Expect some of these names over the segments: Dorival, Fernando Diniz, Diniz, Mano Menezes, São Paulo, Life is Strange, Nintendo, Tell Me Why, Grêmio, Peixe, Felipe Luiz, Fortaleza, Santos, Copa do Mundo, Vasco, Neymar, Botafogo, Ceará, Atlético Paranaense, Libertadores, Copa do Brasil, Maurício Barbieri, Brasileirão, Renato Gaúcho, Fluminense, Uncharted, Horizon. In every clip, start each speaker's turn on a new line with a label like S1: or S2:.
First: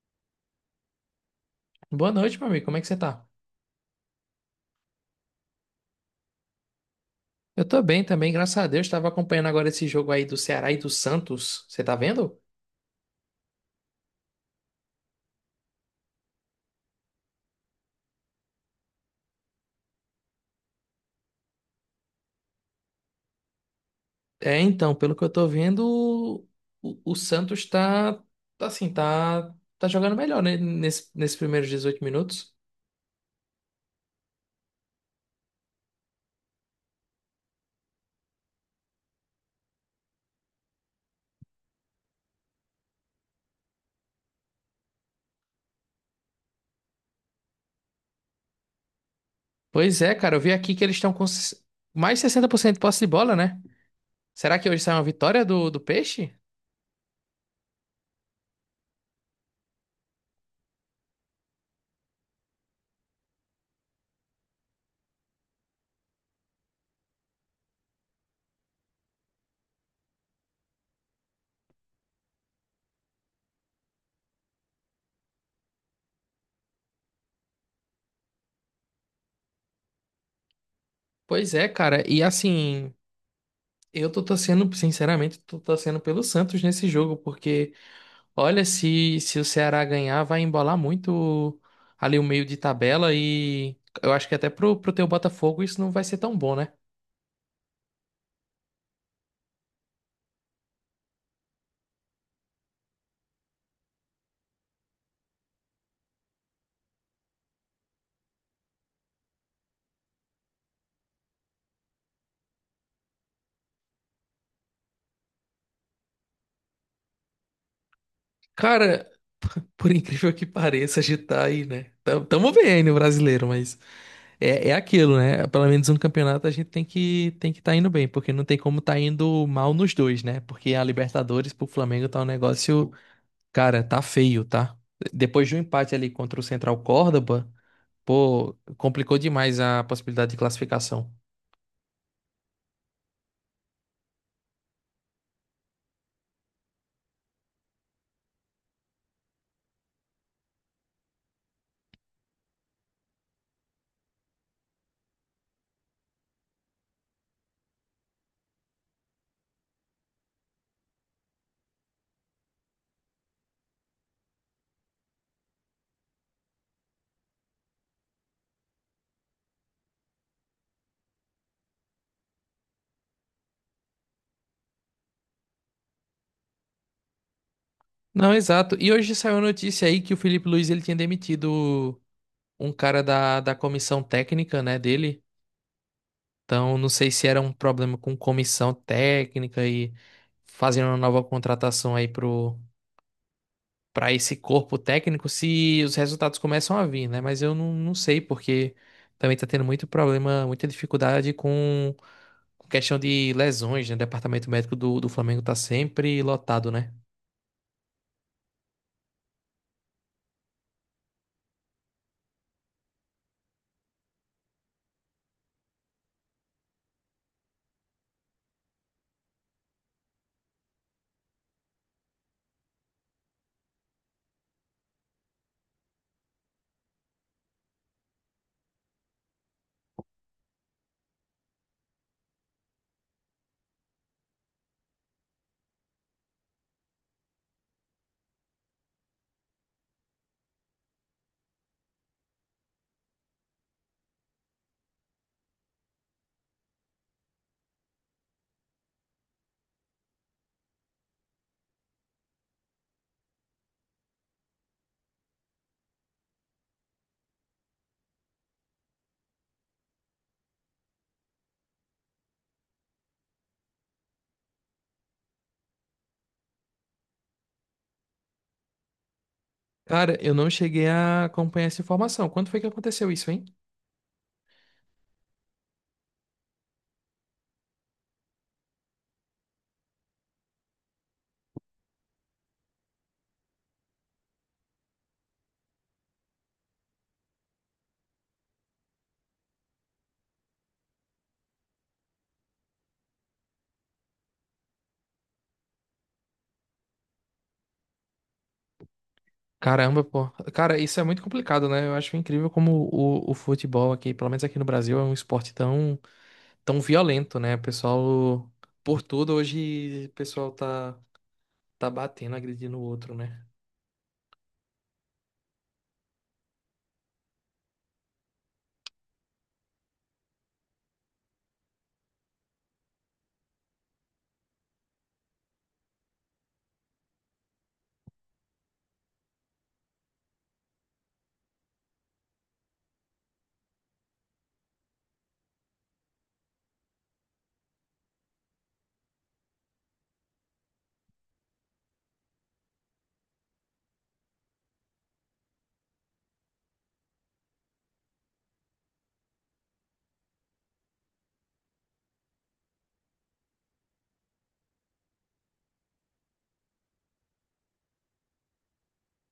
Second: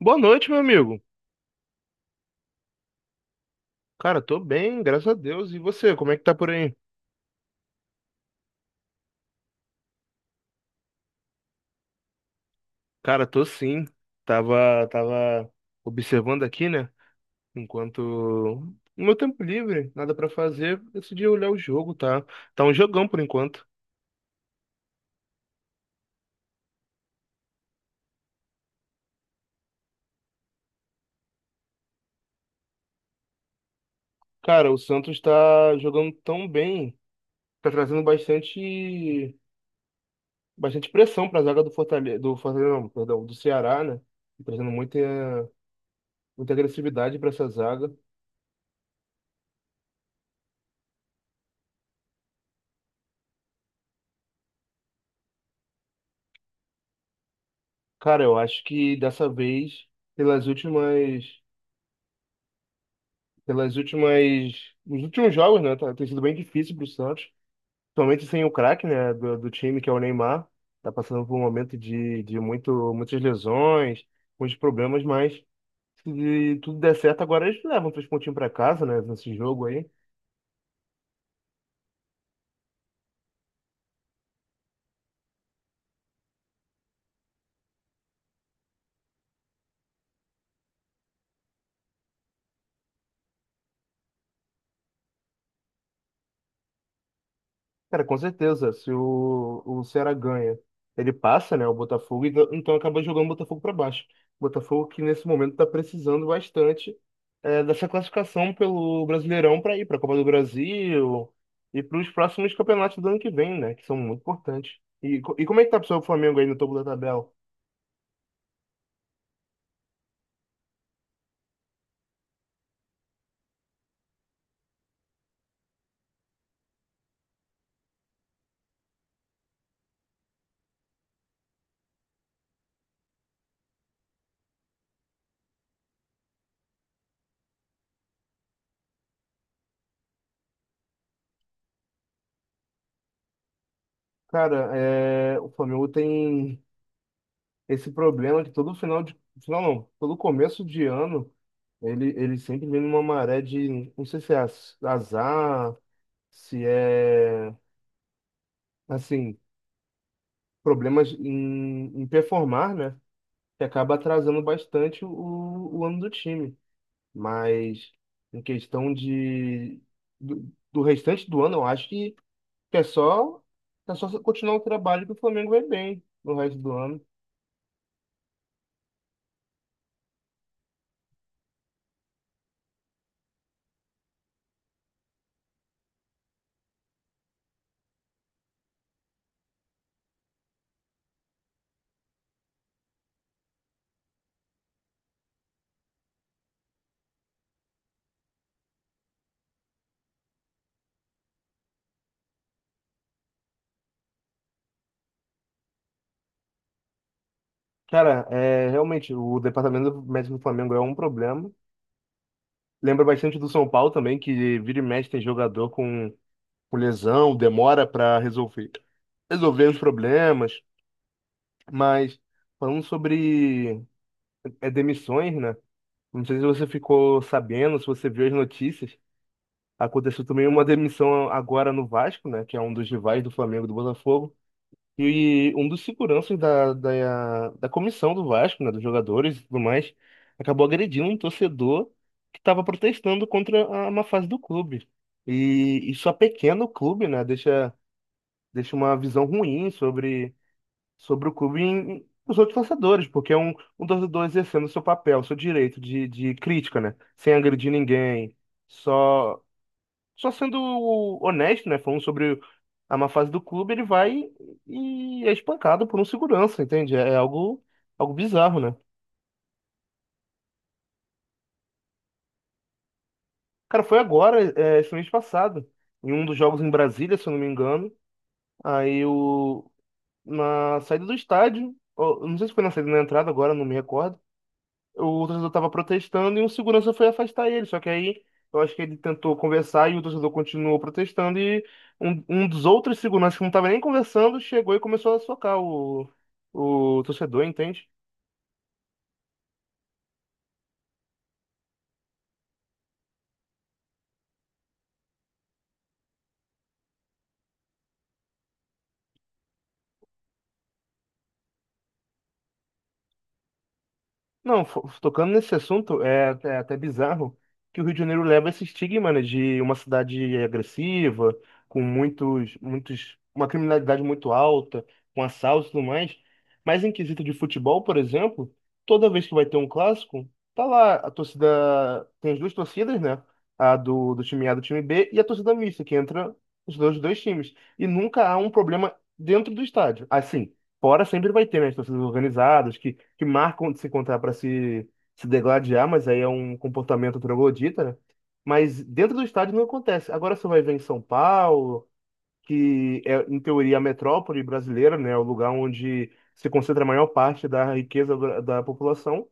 S1: Boa noite, meu amigo.
S2: Boa noite, meu amigo. Como é que você tá?
S1: Cara, tô bem, graças a Deus. E você, como é que tá por aí?
S2: Eu tô bem também, graças a Deus. Tava acompanhando agora esse jogo aí do Ceará e do Santos. Você tá vendo?
S1: Cara, tô sim. Tava observando aqui, né? Enquanto no meu tempo livre, nada pra fazer, decidi olhar o jogo, tá? Tá um jogão por enquanto.
S2: É, então, pelo que eu tô vendo, o Santos tá assim, tá jogando melhor, né? Nesses primeiros 18 minutos.
S1: Cara, o Santos tá jogando tão bem, tá trazendo bastante, bastante pressão pra zaga do Fortaleza, não, perdão, do Ceará, né? Tá trazendo muita, muita agressividade pra essa zaga.
S2: Pois é, cara, eu vi aqui que eles estão com mais 60% de posse de bola, né? Será que hoje sai uma vitória do Peixe?
S1: Cara, eu acho que dessa vez pelas últimas pelas últimas, os últimos jogos, né? Tá, tem sido bem difícil pro Santos, principalmente sem o craque, né, do time, que é o Neymar. Tá passando por um momento de muitas lesões, muitos problemas, mas se tudo der certo, agora eles levam três pontinhos para casa, né, nesse jogo aí.
S2: Pois é, cara. E assim, eu tô torcendo, sinceramente, tô torcendo pelo Santos nesse jogo, porque. Olha, se o Ceará ganhar, vai embolar muito ali o meio de tabela e eu acho que até pro teu Botafogo isso não vai ser tão bom, né?
S1: Cara, com certeza, se o Ceará ganha, ele passa, né, o Botafogo, e então acaba jogando o Botafogo para baixo. O Botafogo que nesse momento está precisando bastante dessa classificação pelo Brasileirão para ir para a Copa do Brasil e para os próximos campeonatos do ano que vem, né, que são muito importantes. E como é que tá pessoal, o Flamengo aí no topo da tabela?
S2: Cara, por incrível que pareça, a gente tá aí, né? Tamo bem aí no brasileiro, mas é aquilo, né? Pelo menos um campeonato a gente tem que tá indo bem, porque não tem como tá indo mal nos dois, né? Porque a Libertadores pro Flamengo tá um negócio, cara, tá feio, tá? Depois de um empate ali contra o Central Córdoba, pô, complicou demais a possibilidade de classificação.
S1: Cara, o Flamengo tem esse problema que todo final de. Final não, todo começo de ano, ele sempre vem numa maré de. Não sei se é azar, se é. Assim, problemas em performar, né? Que acaba atrasando bastante o ano do time. Mas, em questão de. Do restante do ano, eu acho que é só. É só continuar o trabalho que o Flamengo vai bem no resto do ano.
S2: Não, exato. E hoje saiu a notícia aí que o Felipe Luiz ele tinha demitido um cara da comissão técnica, né, dele. Então, não sei se era um problema com comissão técnica e fazendo uma nova contratação aí pro para esse corpo técnico, se os resultados começam a vir, né? Mas eu não sei porque também tá tendo muito problema, muita dificuldade com questão de lesões, né? O departamento médico do Flamengo tá sempre lotado, né?
S1: Cara, é, realmente, o departamento médico do Flamengo é um problema. Lembra bastante do São Paulo também, que vira e mexe tem jogador com lesão, demora para resolver, os problemas. Mas falando sobre demissões, né? Não sei se você ficou sabendo, se você viu as notícias. Aconteceu também uma demissão agora no Vasco, né? Que é um dos rivais do Flamengo e do Botafogo. E um dos seguranças da comissão do Vasco, né, dos jogadores e tudo mais, acabou agredindo um torcedor que estava protestando contra a má fase do clube. E isso é pequeno o clube, né, deixa uma visão ruim sobre o clube os outros torcedores, porque é um torcedor exercendo seu papel, seu direito de crítica, né, sem agredir ninguém, só só sendo honesto, né? Falando sobre a má fase do clube, ele vai e é espancado por um segurança, entende? É algo, algo bizarro, né?
S2: Cara, eu não cheguei a acompanhar essa informação. Quando foi que aconteceu isso, hein?
S1: Cara, foi agora, é, esse mês passado, em um dos jogos em Brasília, se eu não me engano. Aí, na saída do estádio, ou, não sei se foi na saída ou na entrada, agora não me recordo. O torcedor estava protestando e um segurança foi afastar ele. Só que aí eu acho que ele tentou conversar e o torcedor continuou protestando e um dos outros seguranças que não estava nem conversando chegou e começou a socar o torcedor, entende?
S2: Caramba, pô. Cara, isso é muito complicado, né? Eu acho incrível como o futebol aqui, pelo menos aqui no Brasil, é um esporte tão, tão violento, né? O pessoal, por tudo, hoje o pessoal tá batendo, agredindo o outro, né?
S1: Não, tocando nesse assunto, é até bizarro que o Rio de Janeiro leva esse estigma, né, de uma cidade agressiva, com uma criminalidade muito alta, com assaltos e tudo mais. Mas em quesito de futebol, por exemplo, toda vez que vai ter um clássico, tá lá a torcida, tem as duas torcidas, né, a do time A e do time B e a torcida mista, que entra os dois times. E nunca há um problema dentro do estádio. Assim, fora sempre vai ter, né, as torcidas organizadas que marcam de se encontrar para se, se degladiar, mas aí é um comportamento troglodita, né? Mas dentro do estádio não acontece. Agora você vai ver em São Paulo, que é, em teoria, a metrópole brasileira, né, é o lugar onde se concentra a maior parte da riqueza da população.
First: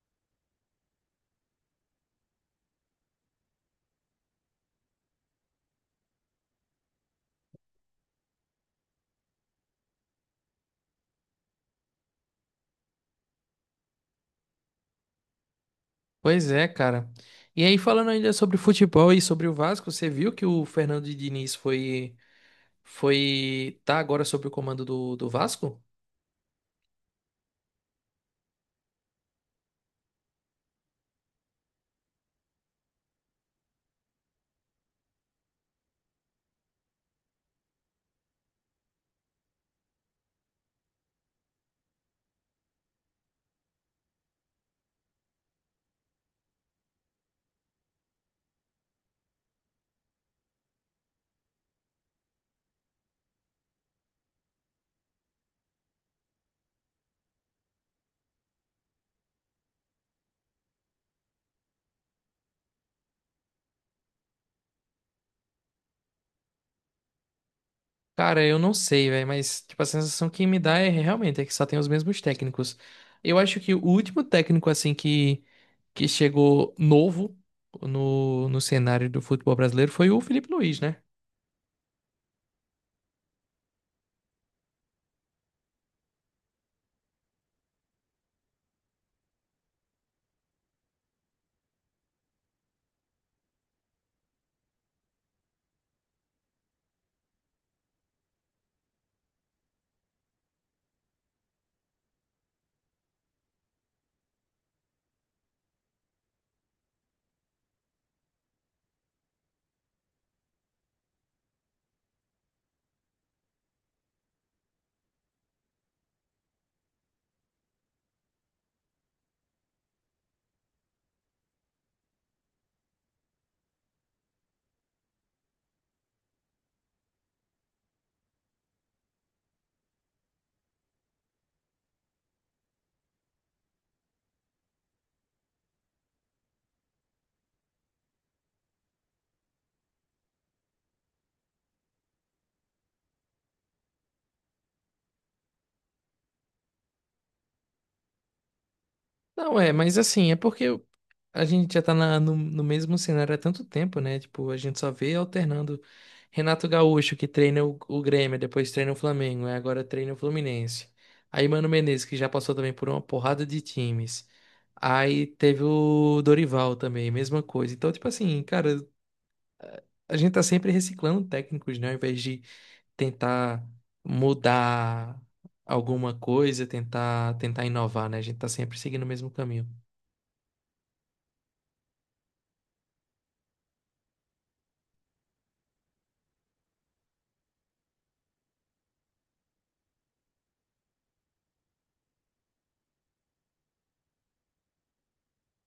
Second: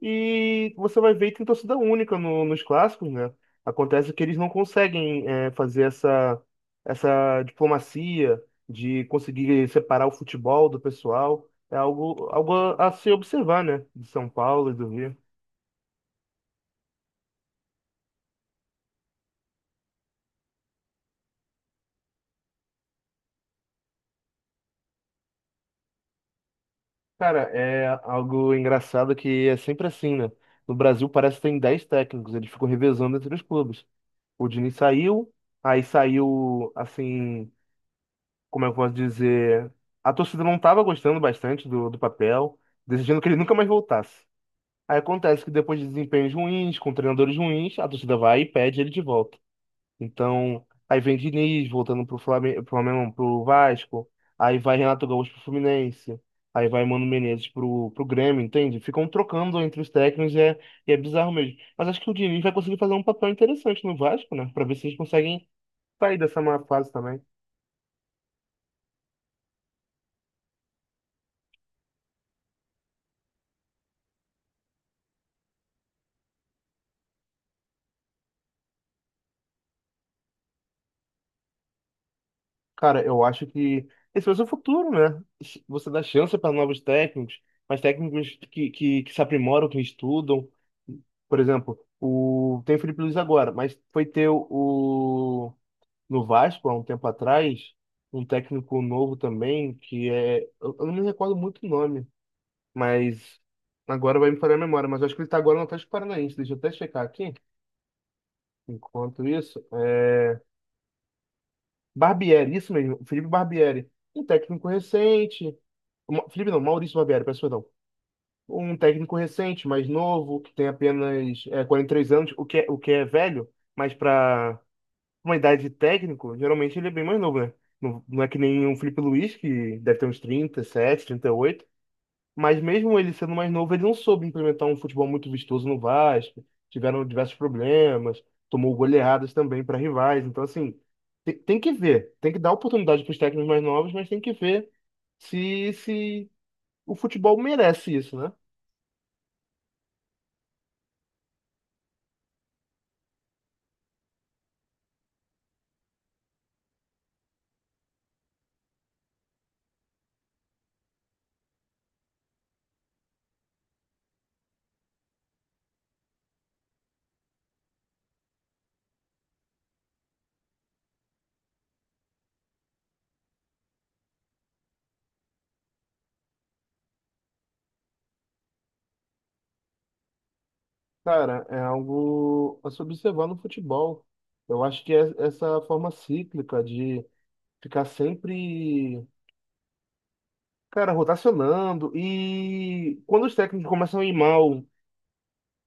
S1: E você vai ver que tem torcida única nos clássicos, né? Acontece que eles não conseguem fazer essa diplomacia de conseguir separar o futebol do pessoal. É algo, algo a se observar, né? De São Paulo e do Rio.
S2: Pois é, cara. E aí, falando ainda sobre futebol e sobre o Vasco, você viu que o Fernando Diniz tá agora sob o comando do Vasco?
S1: Cara, é algo engraçado que é sempre assim, né? No Brasil parece que tem 10 técnicos, eles ficam revezando entre os clubes. O Diniz saiu, aí saiu, assim. Como é que eu posso dizer? A torcida não estava gostando bastante do papel, decidindo que ele nunca mais voltasse. Aí acontece que depois de desempenhos ruins, com treinadores ruins, a torcida vai e pede ele de volta. Então, aí vem Diniz voltando pro Flamengo, não, pro Vasco, aí vai Renato Gaúcho pro Fluminense, aí vai Mano Menezes pro Grêmio, entende? Ficam trocando entre os técnicos e é bizarro mesmo. Mas acho que o Diniz vai conseguir fazer um papel interessante no Vasco, né? Pra ver se eles conseguem sair dessa má fase também.
S2: Cara, eu não sei, velho, mas tipo, a sensação que me dá é realmente é que só tem os mesmos técnicos. Eu acho que o último técnico, assim, que chegou novo no cenário do futebol brasileiro foi o Felipe Luiz, né?
S1: Cara, eu acho que esse vai ser o futuro, né? Você dá chance para novos técnicos, mas técnicos que se aprimoram, que estudam. Por exemplo, tem o Felipe Luiz agora, mas foi ter no Vasco há um tempo atrás, um técnico novo também, que é. Eu não me recordo muito o nome, mas agora vai me falhar a memória, mas eu acho que ele está agora no Atlético Paranaense. Deixa eu até checar aqui. Enquanto isso, Barbieri, isso mesmo, Felipe Barbieri. Um técnico recente. Felipe não, Maurício Barbieri, peço perdão. Um técnico recente, mais novo, que tem apenas 43 anos, o que é velho, mas para uma idade de técnico, geralmente ele é bem mais novo, né? Não, não é que nem o Felipe Luiz, que deve ter uns trinta, trinta sete, trinta e oito. Mas mesmo ele sendo mais novo, ele não soube implementar um futebol muito vistoso no Vasco. Tiveram diversos problemas, tomou goleadas também para rivais. Então, assim, tem que ver. Tem que dar oportunidade para os técnicos mais novos, mas tem que ver se o futebol merece isso, né?
S2: Não, é, mas assim, é porque a gente já tá no mesmo cenário há tanto tempo, né? Tipo, a gente só vê alternando Renato Gaúcho, que treina o Grêmio, depois treina o Flamengo, aí agora treina o Fluminense. Aí Mano Menezes, que já passou também por uma porrada de times. Aí teve o Dorival também, mesma coisa. Então, tipo assim, cara, a gente tá sempre reciclando técnicos, né? Ao invés de tentar mudar alguma coisa, tentar inovar, né? A gente tá sempre seguindo o mesmo caminho.
S1: Cara, é algo a se observar no futebol. Eu acho que é essa forma cíclica de ficar sempre, cara, rotacionando. E quando os técnicos começam a ir mal,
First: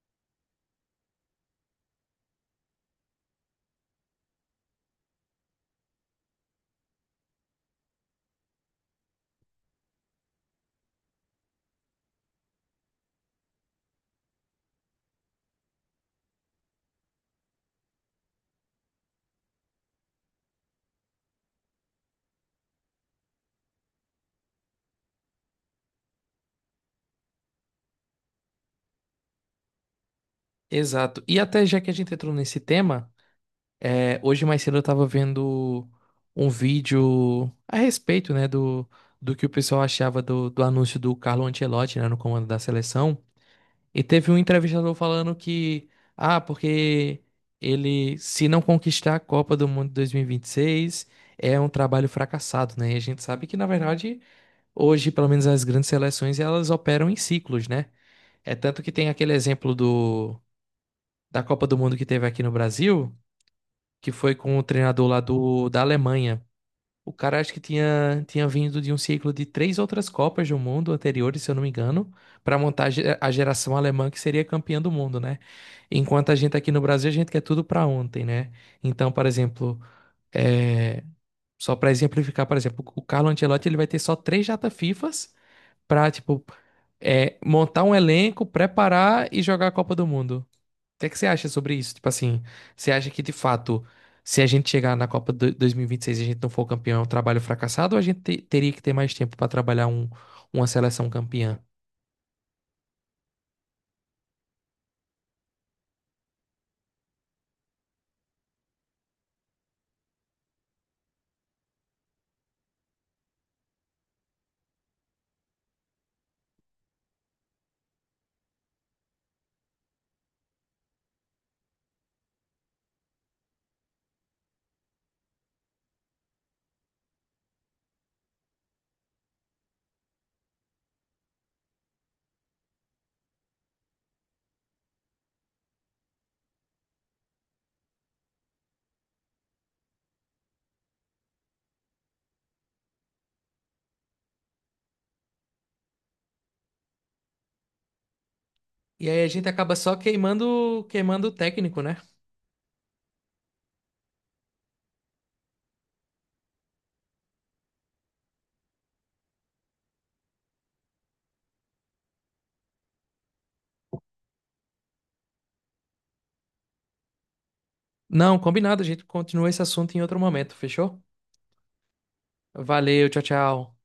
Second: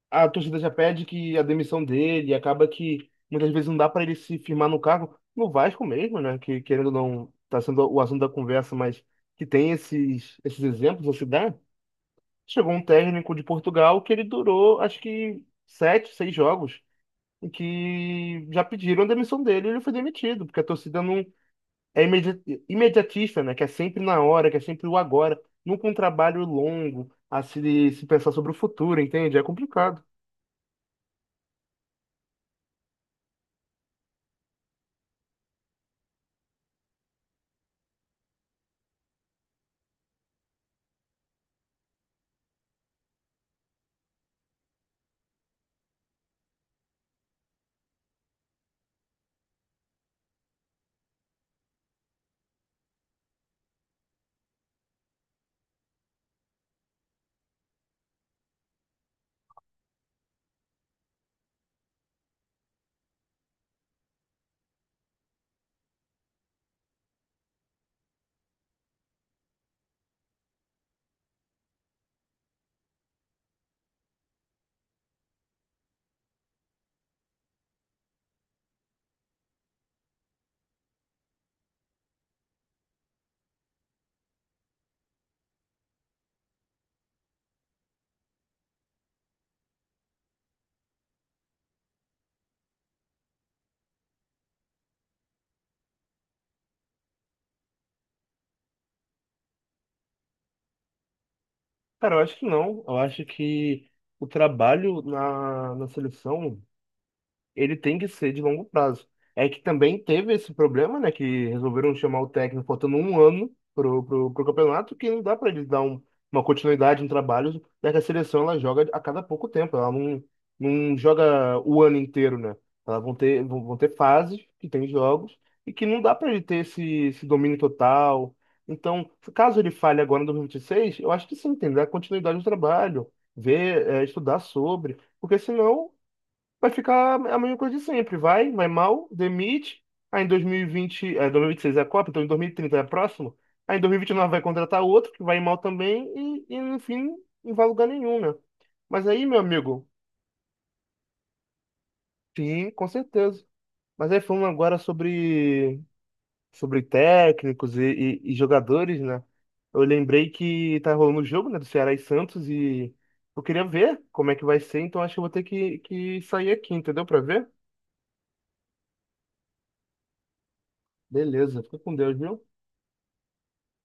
S1: a torcida já pede que a demissão dele, acaba que muitas vezes não dá para ele se firmar no cargo, no Vasco mesmo, né? Que querendo ou não, tá sendo o assunto da conversa, mas que tem esses exemplos a se dar. Chegou um técnico de Portugal que ele durou, acho que sete, seis jogos, em que já pediram a demissão dele e ele foi demitido, porque a torcida não é imedi- imediatista, né? Que é sempre na hora, que é sempre o agora, nunca um trabalho longo a se pensar sobre o futuro, entende? É complicado.
S2: Exato. E até já que a gente entrou nesse tema, é, hoje mais cedo eu tava vendo um vídeo a respeito, né, do que o pessoal achava do anúncio do Carlo Ancelotti, né, no comando da seleção. E teve um entrevistador falando que, ah, porque ele, se não conquistar a Copa do Mundo 2026, é um trabalho fracassado, né? E a gente sabe que, na verdade, hoje, pelo menos as grandes seleções, elas operam em ciclos, né? É tanto que tem aquele exemplo da Copa do Mundo que teve aqui no Brasil, que foi com o treinador lá da Alemanha. O cara acho que tinha vindo de um ciclo de três outras Copas do Mundo anteriores, se eu não me engano, para montar a geração alemã que seria campeã do mundo, né? Enquanto a gente aqui no Brasil, a gente quer tudo para ontem, né? Então, por exemplo, é, só para exemplificar, por exemplo, o Carlo Ancelotti ele vai ter só três data FIFAs para, tipo, é, montar um elenco, preparar e jogar a Copa do Mundo. O que é que você acha sobre isso? Tipo assim, você acha que de fato, se a gente chegar na Copa 2026 e vinte e seis e a gente não for campeão, é um trabalho fracassado ou a gente teria que ter mais tempo pra trabalhar uma seleção campeã?
S1: Cara, eu acho que não. Eu acho que o trabalho na seleção ele tem que ser de longo prazo. É que também teve esse problema, né? Que resolveram chamar o técnico faltando um ano pro campeonato, que não dá para ele dar uma continuidade em trabalhos, já que a seleção ela joga a cada pouco tempo, ela não joga o ano inteiro, né? Elas vão ter, vão ter fases que tem jogos e que não dá para ele ter esse domínio total. Então, caso ele falhe agora em 2026, eu acho que sim, tem que dar continuidade ao trabalho, ver, estudar sobre. Porque senão vai ficar a mesma coisa de sempre. Vai, vai mal, demite. Aí em 2026 é a Copa, então em 2030 é a próxima. Aí em 2029 vai contratar outro que vai mal também e enfim, não vai a lugar nenhum, né? Mas
S2: E aí
S1: aí,
S2: a
S1: meu
S2: gente acaba
S1: amigo,
S2: só queimando o técnico, né?
S1: sim, com certeza. Mas aí falando agora sobre técnicos e jogadores, né? Eu lembrei que tá rolando o jogo, né, do Ceará e Santos e eu queria ver como é que vai ser, então acho que eu vou ter que sair aqui, entendeu? Pra ver?
S2: Não, combinado, a gente continua esse assunto em outro momento, fechou?
S1: Beleza, fica com Deus, viu?
S2: Valeu, tchau, tchau.